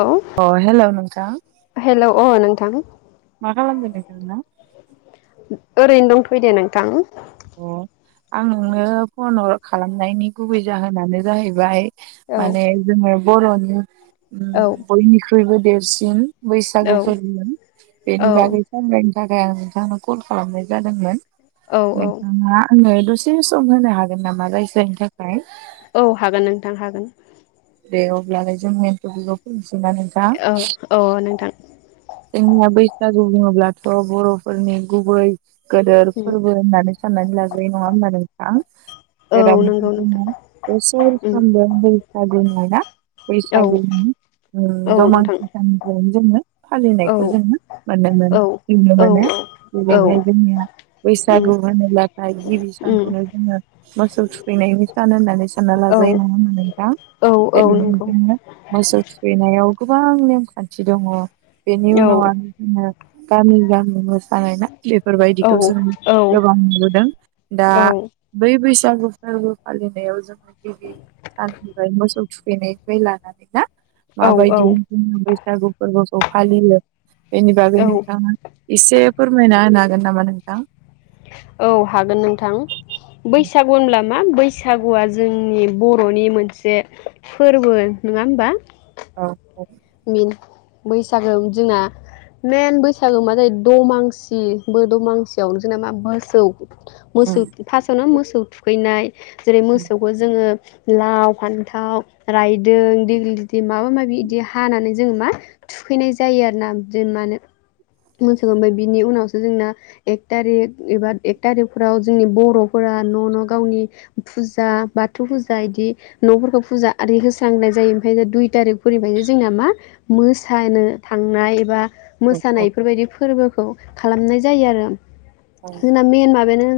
औ अ हेल' नोंथां हेल अ नों थां माखालामदों नोंथाङा? ओरैनो दंथयो दे नोंथां अ आं नोंनो फनर खालामनायनि गुबै जाहोनानो जाहैबाय औ माने जोङो बर नि उम औ बयनिख्रुयबो देरसिन औ बैसागु फोरबोमोन औ बेनि बागै सांग्रांथि थाखाय आं नोंथांनो खल खालामनाय जादोंमोन औ औ आ आङो दसे सम होनो हागोन नामा रायज्रायनो थाखाय औ हागोन नोंथां हागोन दे अब्लालाय जों मेन थफिखगाव फैनिसै ना नोंथां औ औ नोंथां जोंनिया बैसागु बुङोब्ला थ बर'फोरनि गुबै गोदोर उम फोरबो होननानै साननानै लाजायो नङा होमबा नोंथां औ नंगौ जेरावदि नोंथां जोंङो बोसोर उम फ्रोमबो बै आगुन नायना औ बैसागुनि [unintelligible] औ जोङो नोंथां औ फालिनायखौ जोङो [unintelligible] औ औ औ [unintelligible] उम बैसागु होनोब्लाथाय गिबि उम सानखौनो जोङो मोसौ थुखैनायनि सान होननानै सानना औ लाजायो नङा होनबा नोंथां। औ औ बेबायदिनो नंगौ जोंङो मोसौ थुखैनायाव गोबां नेम खान्थि दङ बेनि औ उनाव आरो जोङो गामि गामि मोसानाय ना औ बेफोरबायदिखौ जोङो औ गोबां नुबोदों दा औ बै बैस बैसागु फोरबो फालिनायाव जों गिबि साननि मोसौ थुफैनायफ्राय लानानै ना मा बायदि औ बैसागु फोरबोखौ फालियो बेनि बागै औ नोंथाङा एसे फोरमायना होनानै गोन नामा नोंथां औ हागोन नोंथां बैसागु होनब्ला मा बैसागुआ जोंनि बरनि मोनसे फोरबो नङा होमबा औ औ मिन बैसागो जोंना मेन बैसागो मा जायो दमासि बे दमासियाव जोंना मा मोसौ औ मोसौ फासावनो मोस सौ थुखैनाय जेरै मोसौखौ जोङो लाव, फान्थाव, रायदों, देग्लिदि माबा माबि बिदि हा हानानै जोङो मा थुखैनाय जायो आरो ना बि मोसौ होनो बिनि उनावसो जोंना एक थारिख एबा एक थारिखफोराव जोंनि बरफोरा न न गावनि फुजा बाथौ फुजा बिदि नफोरखौ फुजा आररि होस्रांनाय जायो ओमफ्राय दुइ तारिखफोरनिफायनो जो जोंना मा मोसानो थांनाय एबा औ मोसानायफोरबायदि फोरबो खौ खालामनाय जायो आरो औ जोंना मेन माबानो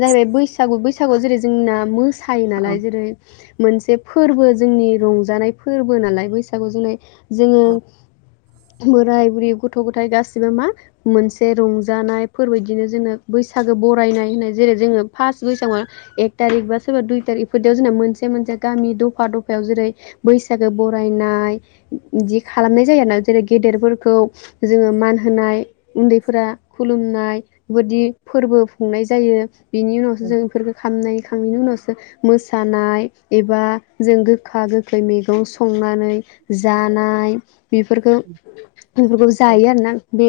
जाहैबाय बैसागु बैसागुआव जेरै जोंना मो सायो औ नालाय जेरै मोनसे फोरबो जोंनि रंजानाय फोरबो नालाय बैसागु जोंनाय जोङो बोराय बुरि गथ' गथाय गासिबो मा मोनसे रंजानायफोर बायदिनो जोङो बैसागो बरायनाय होननाय जेरै जोङो फार्स्ट बैसागआव एक थारिख बा सोरबा दुइ थारिख बेफोरदियाव जोंना मोनसे मोनसे गामि दफा दफायाव जेरै बैसागो बरायनाय बिदि खालामनाय जायो आरोना जेरै गेदेरफोरखौ जोङो मान होनाय उन्दैफोरा खुलुमनाय बेदि फोरबो खुंनाय जायो। बिनि उनावसो जों इफोरफोरखौ खामनायखांनायनि उनावसो मोसानाय एबा जों गोखा गोखै मैगं संनानै जानाय बेफोरखौ बेफोरखौ जायो आरोना बे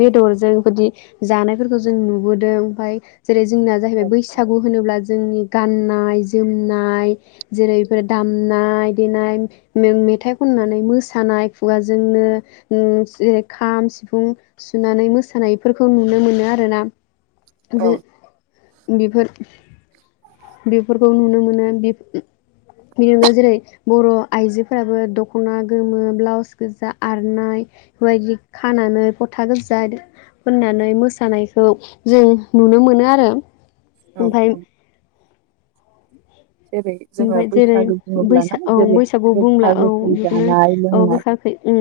बेदरजों बेदि। जानायफोरखौ जों नुबोदों ओमफाय जेरै जोंना जाहैबाय बैसागु होनोब्ला जोंनि गाननाय जोमनाय जेरै फोर दामनाय देनाय मे मेथाइ खननानै मोसानाय खुगाजोंनो उम जेरै खाम सिफुं सुनानै मोसानायफोरखौ नुनो मोनो आरोना। औ जे बेफोर बेफोरखौ नुनो मोनो बि बिनि जेरै बर' आइजोफोराबो दखना गोमो ब्लाउस गोजा आरनाय बेबायदि खानानै फथा गोजा होननानै मोसानायखौ जों नुनो मोनो आरो। औ ओमफाय औ। जेरै जोङो ओमफाय जेरै बैसागो बैसा बुङोब्लाना औ जेरै बैसागु गोखा बुंब्ला औ गोखै बेखौनो जानाय औ लोंनाय गोखा गोखै उम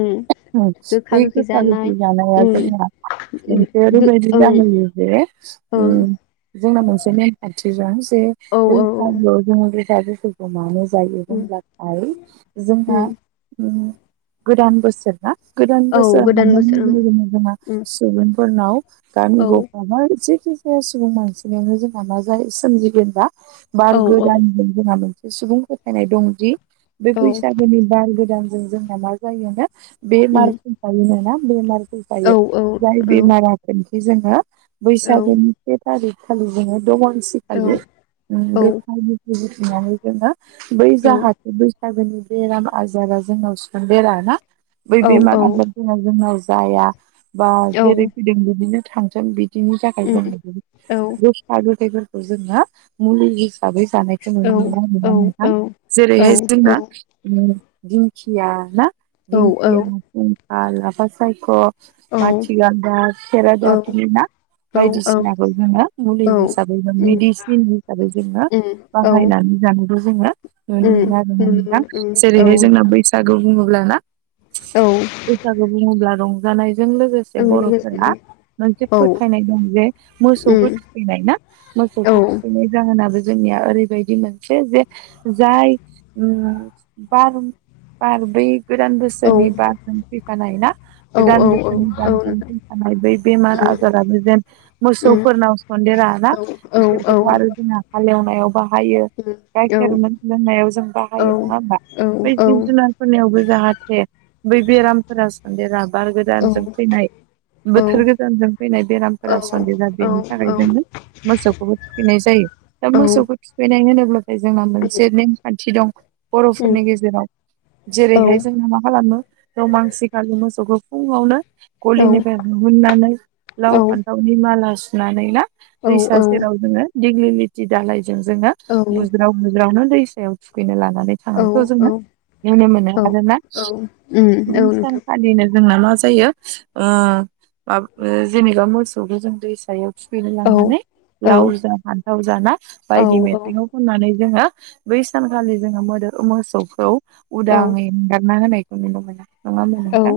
उम बे गोखा गोखै जानाया उम जोंहा मोनसे गो ओरैबायदि ओं जाहोयो जे ओं उम जोंना मोनसे नेम खान्थिजों बे औ औ बैसागु गोखा गोखै मानो जायो उम होनब्लाथाय जोंना उम उम गोदान बोसोरना गोदान औ बोसोर गोदान बोसोर हाबनायनायनि ओं लोगोनो जोंहा उम सुबुं फोरनाव गामि औ गंफा बा जे जेखि जाया सुबुं मानसिनावनो जोंहा मा जा सोमजिगोनबा औ औ गोदान [unintelligible] सुबुं फोथायनाय दं जि बे औ बैसागोनि बार गो दानजों जोंना मा जायो नो बे मार उम हुंखानिनोना बेमार जायो औ जाय औ बेमारा थोन जोङो औ बैसागनि से सारिखालि जोङो दमन औ [unintelligible] [unintelligible] [unintelligible] औ बेराम आजारा जोंनाव संदेरा ना। बै औ बेमार औ [unintelligible] जोंनाव जाया। बा औ जेरै फैदों बेदिनो थांजोब बिद [unintelligible] उम औ जोङो मुलि थाबै। जानायखौ औ नुनो मोनो आरो औ ना नोंथां औ जेरैहाय औ जोंहा उम। दिंखिया ना? दिंखिया [unintelligible] आ लाफासायख। औ माथि गाल्दाब खेरादाफिनि ना औ बायदिसिनाखौ जोङो मुलि औ हिसाबै उम मेडिसिन हिसाबै जोङो उम औ बाहाय [unintelligible] जोङो नुनो मोनो आरो उम ना नुनो नोंथां मोनो उम औ जेरैहाय जोंना बैसागु बुङो ब्ला ना औ बैसागु बुंङोब्ला रं जानाय जों लोगोसे आं लोगोसे बर'फोरा मोनसे फोथायनाय दं जे मोसौखौ थुखैनाय ना उम औ मोसौखौ थुखैनाय जाहोना बे जोंनिया ओरैबायदि मोनसे जे जाय उम बार बार बे गोदान उम औ बोसोरनि बारजों फैफानाय ना औ औ गोदान औ औ बोसोरनि बारजों फैफानाय बै बेमार आजाराबो जेन मोसौफोरनाव सन्देरा ना बिसोरखौथ आरो जोंहा संनायावबा बाहायो गाइखेर मोन लोंनायाव जों बाहायो नङा होमबा नोंथां उम बै जिब औ जुनारफोरनियावबो जाहाथे बै बेरामफोरा बेराम बार औ उम औ गोदानजों फैनाय बोथोर गोदानजों फैनाय बेरामफोरा सन्देरा बेनि थाखाय जोङो मोसौखौबो थुखैनाय जायो। दा औ मोसौखौ थुखै [unintelligible] फ्राय जोंना उम मोनसे नेमखान्थि दं। उम बर'फोरनि गेजेराव औ जेरैहाय जों मा खालामो रमांसि खालि मोसौखौ फुङावनो औ गलिनिफ्राय हुहुननानै लाव फान्थावनि माला सु नानै ना? दैसा सेराव जोङो दिघलिलित थि दालाय जोंजोंना बुज्राव बुज्रावनो दैस दैआव थुखैनो लाङो नानै औ थांनायखौ जोङो नुनो मोनो औ आरोमा औ उम औ बै नोंथां सानखालिनो जोंना मा जायो उ बा जेनेबा मोसौखौ जों दैसायाव थुखैनो औ लांनानै औ लाव जा फान्थाव लाव जा ना औ बायदि मेथाइखौ खननानै जोङो बै सानखालि जोङो मोदो मोसौखौ औ उदाङै एंगारना होनाय नुनो मोनो। नङा होनब्ला औ नोंथां?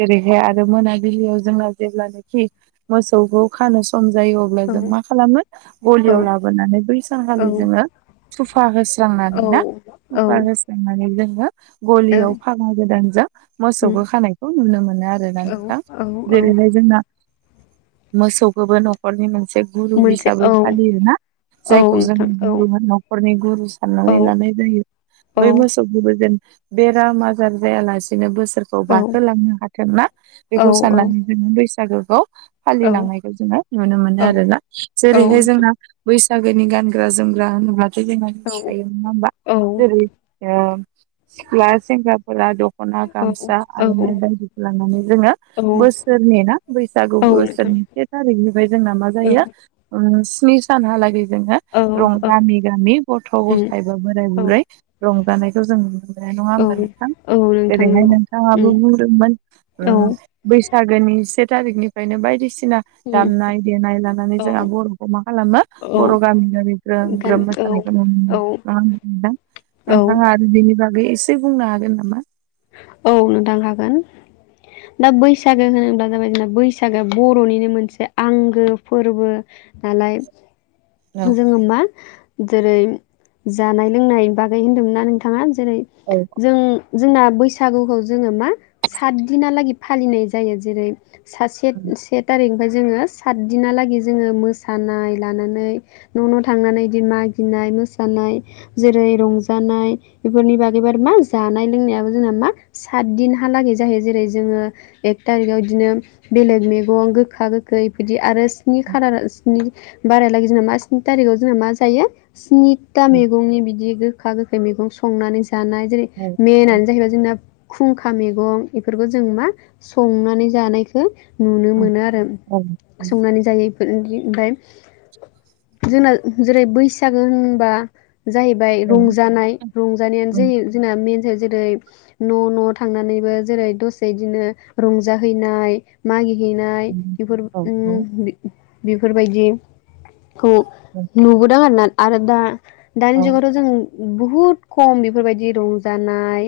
ओरैहाय आरो मोनाबिलियाव जोंना जेब्लानोखि मोसौखौ खानो सम जायो अब्ला जों मा खालामो गल लियाव लाबोनानै बै सानखालि जोङो [unintelligible] दुफा औ होस्रांनानै ना औ दुफा होस्रांनानै जों गलियाव फागा गोदानजों उम मोसौखौ खानायखौ नुनो मोनो आरोना औ नोंथां औ औ जेरैहाय जोंना मोसौखोबो नखरनि मोन से गुरु मोनसे औ हिसाबै फालियो ना? औ जायखौ जों नोंथां औ गुरु नखरनि गुरु औ साननानै लानाय जायो। औ बै मोसौखौबो जेन बेराम आजार जायालासेनो बोसो सोरखौ औ बारहोलांनो हाथों ना औ नोंथां औ बेखौ औ सानना जों बैसा [unintelligible] फालिलांनायखौ जोङो नुनो मोनो औ आरो ना औ नोंथां जेरैहाय बैसागोनि गानग्रा जोमग्रा होनोब्ला जे जोंहा औ मिथिखायो नङा होमबा औ जेरै ओ [inaudible] सिख्ला सेंग्राफोरा दख'ना गामसा आर'नाइ बायदिखौ लांनानै जोङो बोसोरनि ना बैसागु बोसोरनि से थारिखनिफ्राय जोंना मा जायो ओ स्नि सानहालागै जोङो रं औ गामि गामि गथ' उम गथाय बा बोराय औ बुरै रंजानायखौ जों नुनो मोनो नङा औ होमबा नोंथां। औ नोंथां जेरैहाय नंगौ उम नोंथाङाबो बुंदोंमोन ओ औ बैसागोनि से थारिखनिफ्रायनो बायदिसि ना उम दामनाय देनाय लानानै औ जोंहा बर' मा खालामो औ बर' गामि गामि ग्रोम गान ग्रोम औ मोसानायखौ नुनो मोनो नङा होमबा नोंथां। औ नोंथाङा आरो बेनि बागै एसे बुंनो हागोन नामा? औ नोंथां हागोन दा बैसागो होनोब्ला जाबाय जोंना बैसागोआ बर'निनो मोनसे आंगो फोरबो नालाय औ जोङो मा जेरै जानाय लोंनाय बागै होन्दोंना नोंथाङा? जेरै औ जों जोंना बैसागुखौ जोङो मा साथदिनालागै फालिनाय जायो। जेरै सासे औ से थारिख ओमफ्राय जोङो साथदिनाहालागै जोङो मोसानाय लानानै न' न' थांनानै बिदि मागिनाय मोसानाय जेरै रंजानाय बेफोरनि बागै बारै मा जानाय लोंनाया जोंना मा साथदिनहालागै जायो। जेरै जोङो एक टारिगाव बिदिनो बेलेग मैगं गोखा गोखै बिफोरदि आरो स्नि खालार स्नि बारायहालागै जोंना मा स्नि थारिखयाव जोंना मा जायो स्नि साथ्था मैगंनि बिदि गोखा गोखै मैगं संनानै जा जानाय जेरै औ मेनानै जोंना खुंखा मैगं बेफोरखौ जों मा संनानै जानायखो नुनो मोनो आरो औ संनानै जायो। ओ-ओमफ्राय जोंना जेरै बैसागो होनबा जाहैबाय रंजानाय रंजानायानो जायो जोंना मेन जा जेरै न' न' थांनानैबो जेरै दसे बिदिनो रंजाहैनाय मागि हैेनाय बेफोर उम बेफोरबायदि खौ नुबोदों आरोना। आरो दा दानि जुगावथ' जों बुहुद खम बेफोरबायदि रंजानाय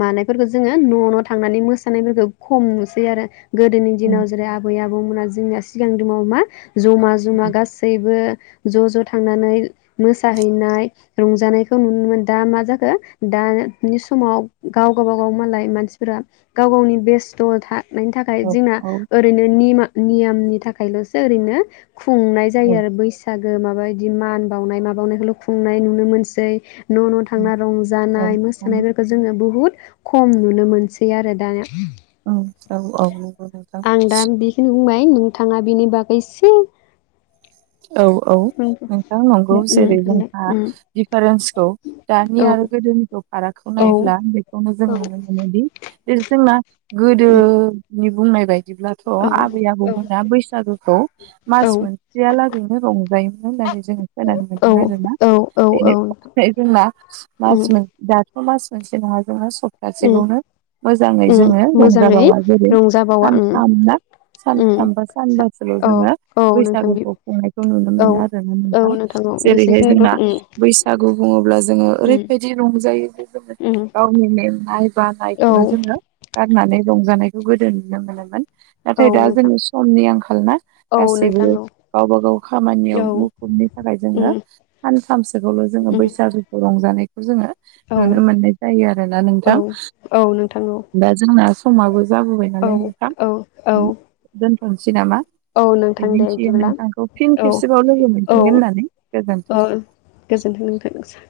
मानायफोरखौ जोङो न' न' थांनानै मोसानायफोरखौ खम नुसै आरो। गोदोनि दिनाव जेरै आबै आबौ आबौमोना जोंनिया सिगां दिनाव मा? जमा जमा गासैबो ज' ज' थांनानै मोसाहैनाय रंजानायखौ नुनो मोनदो दा मा जाखो दानि समाव गाव गावबागाव मालाय मानसिफोरा गाव गावनि बेस्थ' था थानायनि थाखाय जोंना औ ओरैनो निमा नियामनि थाखायल'सो ओरैनो खुंनाय जायो आरो बैसाग ओ माबा बिदि मान बावनाय माबावनायखौल' खुंनाय नुनो मोनसै। न' न' थांना औ रंजानाय औ मोसानायफोरखौ जोङो बुहुद बुहुद खम नुनो मोनसै आरो दाना औ औ औ आं दा औ बेखिनि औ बुंबाय नोंथाङा बिनि बागै इसे औ औ नोंथां नंगौ जेरै जोंहा दिफारेन्सखौ दानि आरो गोदोनिखौ फारागखौ औ नायब्ला बेखौनो जों औ नुनो मोनोदि [unintelligible] जोंना गोदो नि बुंनाय बाय बिदिब्लाथ' औ आबै आबौमोना बैसागुखौ मास मोन लागैनो रंजायोमोन होन जों खोनानो मोनदों आरोना औ औ [unintelligible] जोंङा औ मास मोन मास मोनसे नङा [unintelligible] सप्तासेखौनो मोजाङै औ जोङो मोजाङै रंजाबावा जेरै रंजाबावा सानथाम ना सानथाम बा सानबासोल' औ जोङो औ नोंथां बैसागु खुंनायखौ नुनो औ मोनो आरो ना औ नोंथां औ जेरैहाय जोंना बेसेखिनिखौ बैसागु बुङोब्ला जोङो उम ओरैबायदि रंजायो। जे उम गावनि मेंनाय औ बानायखौनो जोङो [unintelligible] होननानै रंजानायखौ गोदो नुनो मोनोमोन। औ नाथाय दा नोंथां जों समनि आंखाल ना औ गासैबो नोंथां औ गावबा गाव खामानियाव औ मुखुबनि थाखाय जोङो उम सानथामसोखौल' जोङो उम बैसागुखौ रंजा जानायखौ जोङो औ नुनो मोननाय जायो आरोना औ नोंथां औ नोंथां औ दा जोंना खमाबो जाबोबाय औ नालाय नोंथां औ औ दोनथ' थ'नोसै नामा? औ नोंथां दे मिजिंथियो इदिब्ला नोंथांखौ फिन खेबसेबाव लोगो मोनफिनगोन होननानै गोजोनथों गोजोन्थों नोंथां